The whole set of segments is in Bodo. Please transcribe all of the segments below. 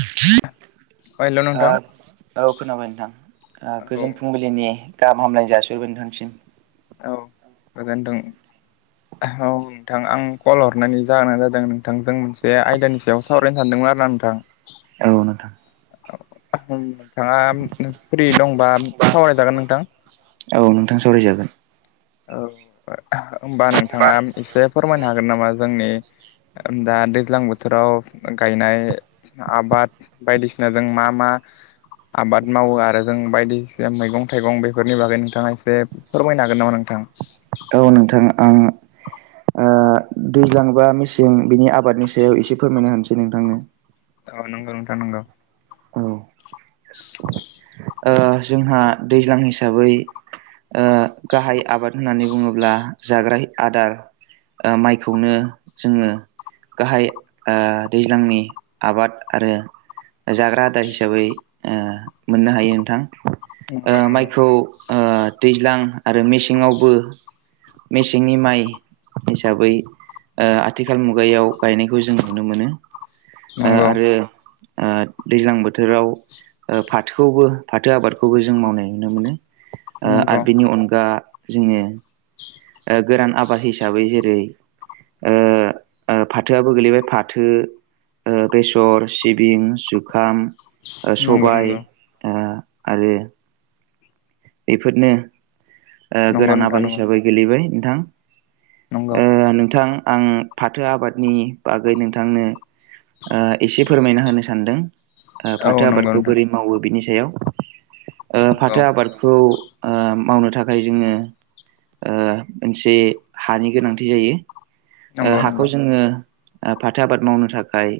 [inaudible] ओ हेल' नोंथां औ खोनाबाय नोंथां ओ औ गोजोन फुंबिलिनि गाहाम हामलायनाय जासिहरबाय नोंथांनिसिम औ गोजोनथों औ नोंथां आं कल हरनायनि जाहोनानो जादों नोंथांजों मोनसे आयदानि सायाव सावरायनो सानदोंमोन आरोना नोंथां औ नोंथां नोंथाङा फ्रि दंबा सावरायजागोन नोंथां औ नोंथां सावरायजागोन। औ होमबा नोंथाङा एसे फोरमायनो हागोन नामा जोंनि दा दैज्लां बोथोर बोथोराव गायनाय आबाद बायदिसिनाजों मा मा आबाद मावो आरो जों बायदिसिना मैगं थाइगं बेफोरनि बागै नोंथाङा एसे फोरमायनो हागोन नामा नों थां? औ नोंथां आं ओ दैज्लां बा मेसें बिनि आबादनि सायाव एसे फोरमायना होनोसै नोंथांनो औ नंगौ नोंथां नंगौ औ [inaudible] ओ जोंहा दैज्लां हिसाबै ओ गाहाय आबाद होननानै बुङोब्ला जाग्रा आदार ओ माइखौनो जोङो गाहाय ओ दैज्लांनि आबाद आरो जाग्रा आदा हिसाबै ओ मोननो हायो नोंथां। नंगौ ओ नंगौ माइखौ ओ दैज्लां आरो मेसेङावबो मेसेंनि माइ हिसाबै ओ आथिखाल मुगायाव गायनायखौ जों नुनो मोनो। नंगौ आरो दैज्लां बोथोराव फाथो खौबो फाथो आबादखौबो जों मावनाय नुनो मोनो नंगौ आरो बिनि अनगा जोङो गोरान आबाद हिसाबै जेरै ओ फाथोआबो गोलैबाय फाथो, बेसर, सिबिं, जुखाम, नंगौ सबाय नंगौ आरो बेफोरनो नंगौ गोरान नोंथां आबाद नंगौ हिसाबै गोलैबाय नोंथां। नंगौ ओ नोंथां आं फाथो आबादनि बागै नोंथांनो एसे फोरमायना होनो सानदों औ फाथो नंगौ आबादखौ नोंथां बोरै मावो बिनि सायाव। नंगौ फाथो आबादखौ मावनो थाखाय जोंनो मोनसे हानि गोनांथि जायो। ओ नंगौ हाखौ नंगौ जोङो फाथो आबाद मावनो थाखाय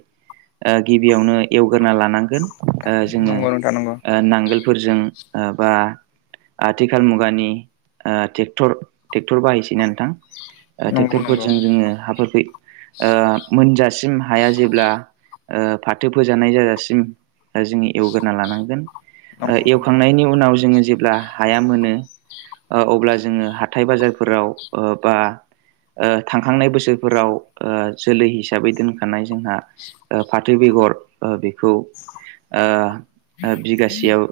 गिबियावनो एवग्रोना लानांगोन जोङो नंगौ नोंथां नंगौ नांगोलफोरजों बा आथिखाल मुगानि ओ ट्रेक्टर बाहायसै ना नोंथां नंगौ नंगौ ट्रेक्टरफोरजों जोङो हाफोरखौै ओ मोनजासिम हाया जेब्ला ओ फाथो फोजानाय जाजासिम दा जोङो एवग्रोना लानांगोन। नंगौ एवखांनायनि उनाव जोङो जेब्ला हाया मोनो अब्ला जोङो। हाथाय बाजारफोराव बा थांखांनाय बोसोरफोराव जोलै हिसाबै दोनखानाय जोंहा। फाथो बेगर बेखौ ओ। बिगासेयाव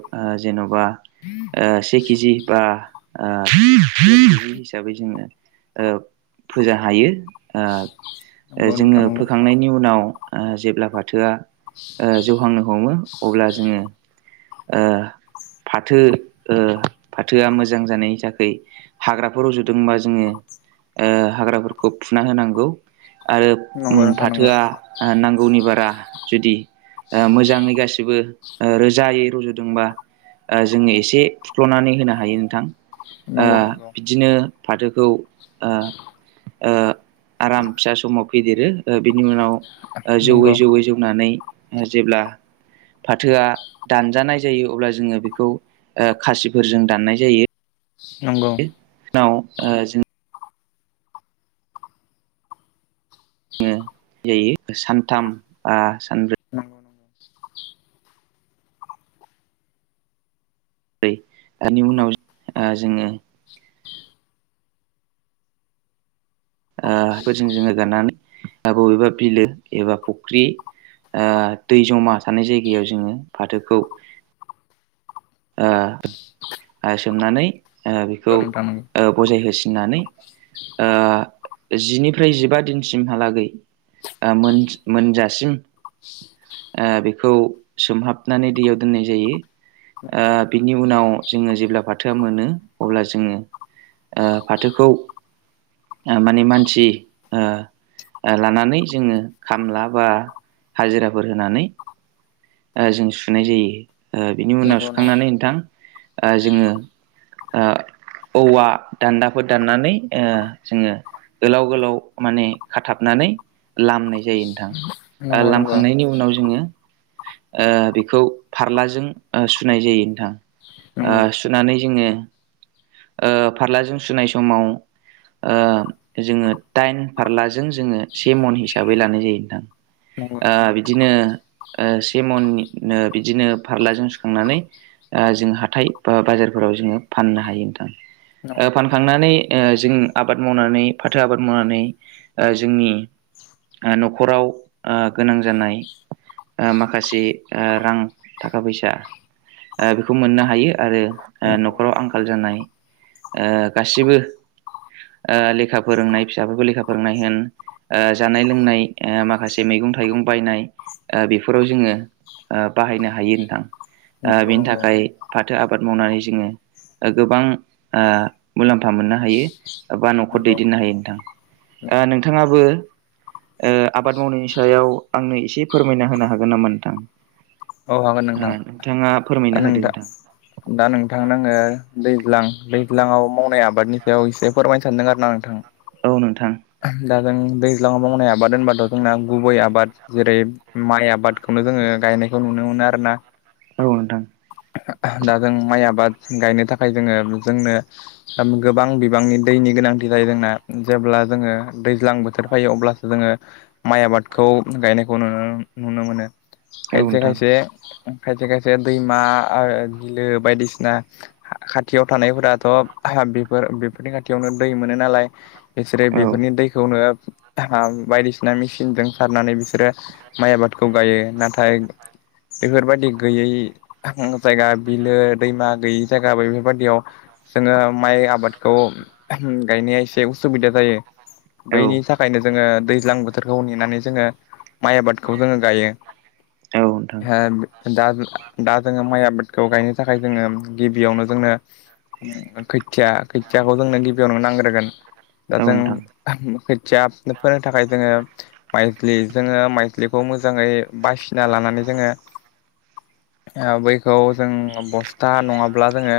जेन'बा से के जि बा। ओ हिसाबै जोङो फोजा हायो। नंगौ नंगौ जोङो नोंथां नंगौ फोखांनायनि उनाव जेब्ला फाथोआ। जौहांनो हमो अब्ला जोङो। ओ फाथो फाथोआ मोजां जानायनि थाखैय। हाग्राफोर रजदोंबा जोङो हाग्राफोरखौ फुना होनांगौ। आरो ओम नंगौ फाथोआ ओ नांगौनि बा रां जुदि ओ मोजाङै गासिबो रोजायै रज'दोंबा। ओ जोङो एसे फुख्ल'नानै होनो हायो नोंथां। नंगौ नंगौ। नो फाथोखौ ओ ओ आराम फिसा समाव फेदेरो ओ बे नि उनाव ओ जौयै नंगौ जौयै जौनानै ओ जेब्ला। फाथोआ दानजानाय जायो अब्ला जोङो बेखौ ओ खासिफोरजों दाननाय जायो‌। नंगौ औ ओ जों जोङो जायो सानथाम ओ सा नंगौ नंगौ। ओनि उनाव ओ जोङो। ओ फोरजों जोङो दाननानै बबेबा बिलो एबा फुख्रि ओ दै जमा थानाय जायगायाव जोङो फाथोखौ। ओ ओ सोमनानै ओ नंगौ नोंथां नंगौ बेखौ ओ बजाय हो सिनानै ओ जिफ्राय जिबा दिनसिमहालागै। ओ मोन मोनजासिम ओ बेखौ सोमहाबनानै दैयाव दोननाय जायो। ओ बिनि उनाव जोङो जेब्ला फाथोआ मोनो अब्ला जोङो। ओ फाथोखौ ओ माने मानसि ओ। ओ लानानै जोङो खामला बा हाजिराफोर होनानै। ओ जों सुनाय जायो। ओ बिनि नंगौ उनाव नंगौ थां जोङो ओ। औवा दान्दाफोर दान्नानै ओ जोङो। गोलाव गोलाव माने खाथाबनानै लामनाय जायो नोंथां। ओ लामखांनायनि उनाव जोङो ओ बेखौ फारलाजों ओ। सुनाय जायो नोंथां। ओ सुनानै जोङो ओ फारलाजों सुनाय समाव। ओ जोङो दाइन फारलाजों जोङो से मन हिसाबै लानाय जायो नोंथां। ओ बिदिनो ओ से मननि नो बिदिनो फारलाजों सु खांनानै ओ जों हाथाय बा बाजारफोराव जोङो फाननो हायो नोंथां। ओ फानखांनानै ओ जों आबाद मावनानै फाथो आबाद मावनानै। ओ जोंनि ओ न'खराव गोनां जानाय। ओ माखासे ओ रां थाखा फैसा। ओ बेखौ मोननो हायो आरो न'खराव आंखाल जानाय। ओ गासिबो ओ लेखा फोरोंनाय फिसाफोरखौ लेखा फोरोंनाय होन ओ जानाय लोंनाय ओ माखासे मैगं-थाइगं बायनाय ओ बेफोराव जोङो ओ बाहायनो हायो नोंथां। ओ बेनि थाखाय फाथो आबाद मावनानै जोङो। ओ गोबां ओ मुलाम्फा मोननो हायो बा न'खर दैदेननो हायो नोंथां। ओ नोंथाङाबो ओ आबाद मावनायनि सायाव आंनो एसे फोरमायना होनो हागोन नामा नोंथां? औ हागोन नोंथां। ओ नोंथाङा फोरमायना दा होदो नोंथां दा नोंथांनो आंङो दैज्लां दैज्लाङाव मावनाय आबादनि सायाव एसे फोरमायनो सानदों आरो ना नोंथां। औ नोंथां दा जों दैज्लाङाव मावनाय आबाद होनबाथ' जोंना गुबै आबाद जेरै माइ आबादखौनो जोंङो गायनाय खौ नुनो मोनो आरोना। औ नोंथां दा जों माइ आबाद गायनो थाखाय जोंङो जोंनो ओम गोबां बिबांनि दैनि गोनांथि जायो जोंना जेब्ला जोंङो दैज्लां बोथोर फैयो अब्लासो जोंङो माइ आबादखौ गायनायखौ नु-नुनो मोनो। औ खायसे नोंथां खायसे खायसे खायसे दैमा आ बिलो बायदिसिना खाथियाव थानायफोराथ' बेफोर बेफोरनि खाथियावनो दै मोनो नालाय। बिसोरो औ बेफोरनि दैखौनो बायदिसिना मेसिंनजों सारनानै बि बिसोरो माइ आबादखौ गायो नाथाय बेफोरबायदि गैयै जायगा बिलो दैमा गैयै जायगा बेफोरबायदियाव जोंङो माइ आबादखौ गायनाया एसे उसुबिदा जायो औ बैनि थाखायनो जोंङो दैज्लां बोथोरखौ नेनानै जोंङो माइ आबादखौ जोङो गायो। औ नोंथां दा दा जोंङो माइ आबादखौ गायनो थाखाय जोंङो गिबियावनो जोंनो खोथिया खोथियाखौ जोंनो गिबियाव नोंनो नांग्रोगोन दा औ जों नोंथां खोथिया फोनो थाखाय जोंङो माइजलि जोंङो माइस्लिखौ मोजाङै बासिना लानानै जोंङो बैखौ जों ब खोथा नङाब्ला जोङो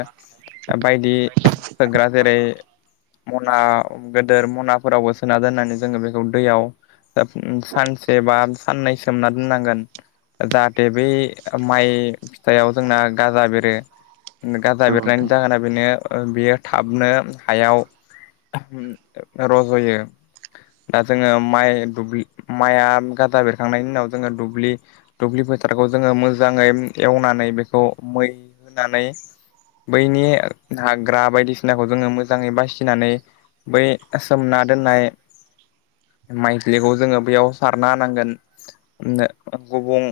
बायदि सोग्रा जेरै [unintelligible] गेदेर मनाफोरावबो सोना दोननानै जोंङो बेखौ दैयाव सानसे बा साननैसोमना नांगोन जाहाथे बै माइ फिथाइाव जोंना गाजा बेरो गाजा औ बेरनायनि नोंथां जागोना बेनो बियो थाबनो हायाव रज'यो दा जोंङो माइ दुबलि माइआ गाजा बेरखांनायनि उनाव जों दुब्लि फोथारखौ जोंङो मोजाङै एवनानै बेखौ मै होनानै बैनि हाग्रा बायदिसिनाखौ जोंङो मोजाङै बासिनानै बै सोमना दनाय माइथलिखौ जोंङो बेयाव सारना होनांगोन। गुबुं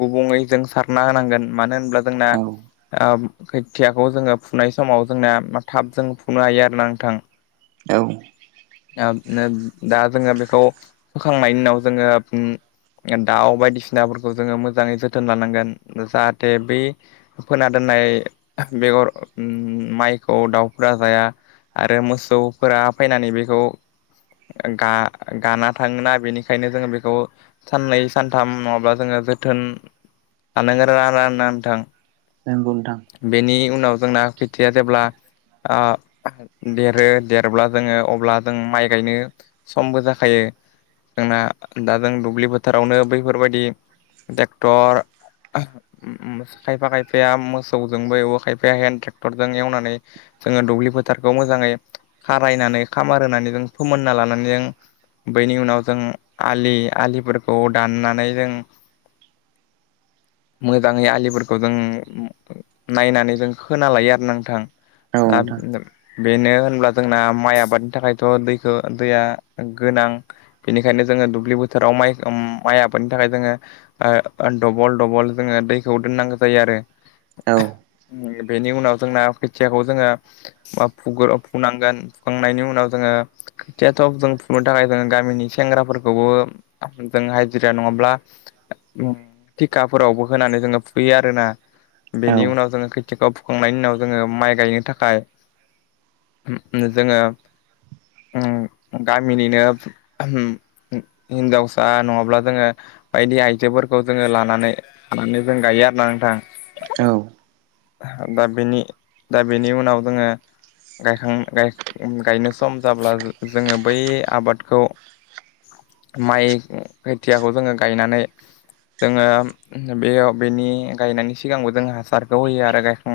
गुबुङै जों सारना होनांगोन मानो होनब्ला जोंना औ ओ खोथियाखौ जोंङो फुनाय समाव जोंना थाब जों फुनो हायो आरोना नोंथां औ दा जोङो बेखौ फोखांनायनि उनाव जोंङो दाउ बायदिसिनाफोरखौ जोंङो मोजाङै जोथोन लानांगोन जाहाथे बै फोन दोन नाम बेगर माइखौ दाउफोरा जाया आरो मोसौफोरा फैनानै बेखौ गाना थाङोना बेनिखायनो जों बेखौ साननै सानथाम नङाब्ला जोंङो जोथोन लानांगोन राा नथां नंगौ नोंथां बेनि उनाव जोंना खैथाया जेब्ला ओ देरो देरब्ला जोङो अब्ला जों माइ गायनो समबो जाखायो जोंना दा जों दुब्लि फोथारावनो बैफोरबायदि टेक्टर खायफा खायफाया मोसौजोंबो एवो खायफाया हेन्द ट्रेक्टरजों एवनानै जोंङो दुब्लि फोथारखौ मोजाङै खारायनानै खामार होनानै जों फोमोनना लानानै जों बैनि उनाव जों आलि आलिफोरखौ दाननानै जों [inaudible] मोजाङै आलिफोरखौ जों नायनानै जों खोन लायो आरो नोंथां। औ दा नोंथां बेनो होनब्ला जोंना माइ आबादनि थाखायथ' दैखौ दैया गोनां बेनिखायनो जों जों दुब्लि थोराव माइ माइ आबादनि थाखाय जोङो दबल दबल जोङो दैखौ दोननांगौ जायो आरो औ [inaudible] बेनि उनाव जोंना खोथियाखौ जोङो फुनांगोन फुखांनायनि उनाव जोङो खोथियााथ' जों फुनो थाखाय जों गामिनि सेंग्राफोरखौबो जों हाइजेरिया नङाब्ला थिखाफोरावबो होनानै जोङो फुैयो आरो ना बेनि उनाव जोङो खैथिगआव फुखांनायनि उनाव जोङो माइ गायनो थाखाय जोङो उम गामिनिनो उम हिनजावसा नङाब्ला जोङो बायदि आइजोफोरखौ जोङो लानानै लानानै जों गायो आरोना नोंथां औ दा बेनि दा बेनि उनाव जोङो गायखां गायनो सम जाब्ला जोङो बै आबादखौ माइ खोथियाखौ जोङो गायनानै जोङो बेयाव बेनि गायनायनि सिगांबो जों हासारखौ होयो आरो गायखां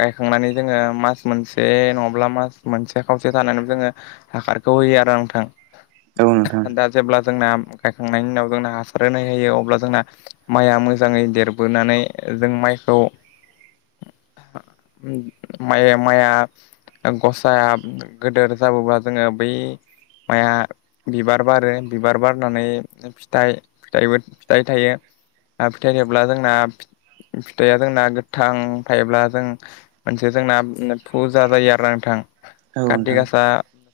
गायखांनानै जोङो मास मोनसे नङाब्ला मास मोनसे खावसे थानानै जोङो हाखारखौ होयो आंथां औ नोंथां जेब्ला जोंना गायखांनायनि उनाव जोंना हासार होनाय होायो अब्ला जोंना माइआ मोजाङै देरबोनानै जों माइखौ माइआ गसाया गेदेर जाबोब्ला जोङो बै माइाया बिबार बारो बिबार बारनानै फिथ फिथ फिथाइ थायो आरो फिथायाइेब्ला जोंना फिथाइआ जोंना गोथां थायोब्ला जों मोनसे जोंना फुजा जायो आरो न नोंथां औ नोंथां औ कारति नोंथां गासा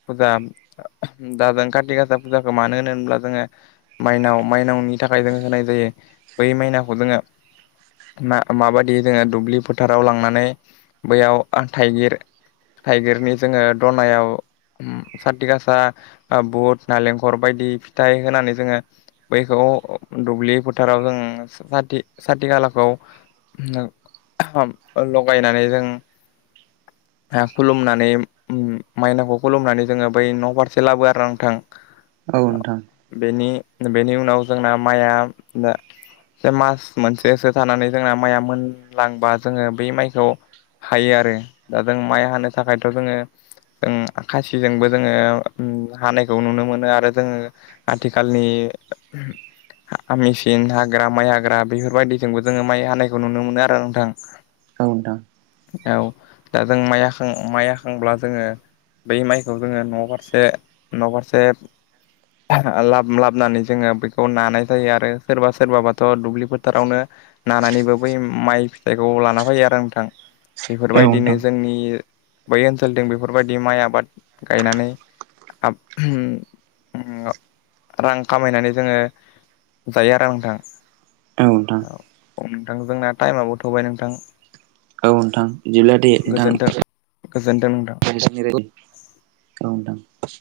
फुजा दा जों कारत गासा फुजाखौ मानो होनो होनब्ला जोङो माइनाव माइनावनि थाखाय जोङ होनाय जायो बै माइनाावखौ जोङो ना माबायदि जोङो दुब्लि फोथाराव लांनानै बैयाव थाइगिर थाइगिरनि जोङो दनायाव ओ- साथि गासा बुट नालेंखर बायदि फिथाइ होनानै जोङो बैखौ दुब्लि फोथाराव जों सा साथि खालाखौ लगायनानै जों खुलुमनानै माइनाखौ खुलुमनानै जोङो बै न'फारसे लाबो आरो आंथां औ नोंथां औ नोंथां बेनि बेनि उनाव जोंना माइया ज मास मोनसेसो थानानै जोंना माइआ मोनलांबा जोङो बै माइखौ हायो आरो दा जों माइ हानो थाखायथ' जोङो जों खासिजोंबो जोङो हानायखौ नुनो मोनो आरो जोङो आथिखालनि मेसिन हाग्रा माइ हाग्रा बेफोरबायदिथिजोंबो जोङो माइ हानायखौ नुनो मोनो आरो नोंथां औ नोंथां औ नोंथां औ दा जों माइां माइयााखांब्ला जोङो बै माइखौ जोङो न'फारसे न'फारसे लाब लाबनानै जोङो बेखौ नानाय जायो आरो सोरबा सोरबाबाथ' दुब्लि फोथारावनो नानानैबो बै माइ फिथाइखौ लाना फैयो आरो नोंथां बेफोरबायदिनो जोंनि बै ओनसोलजों बेफोरबायदि माइ आबाद गायनानै आ रां खामायनानै जोङो जायो आरो नोंथां औ औ नोंथांजोंना टाइमाबो थ'बाय नोंथां औ नोंथां बिदिब्ला दे गोजोनथों नोंथां गोजोनथों नोंथां नि र ग दां [unintelligible]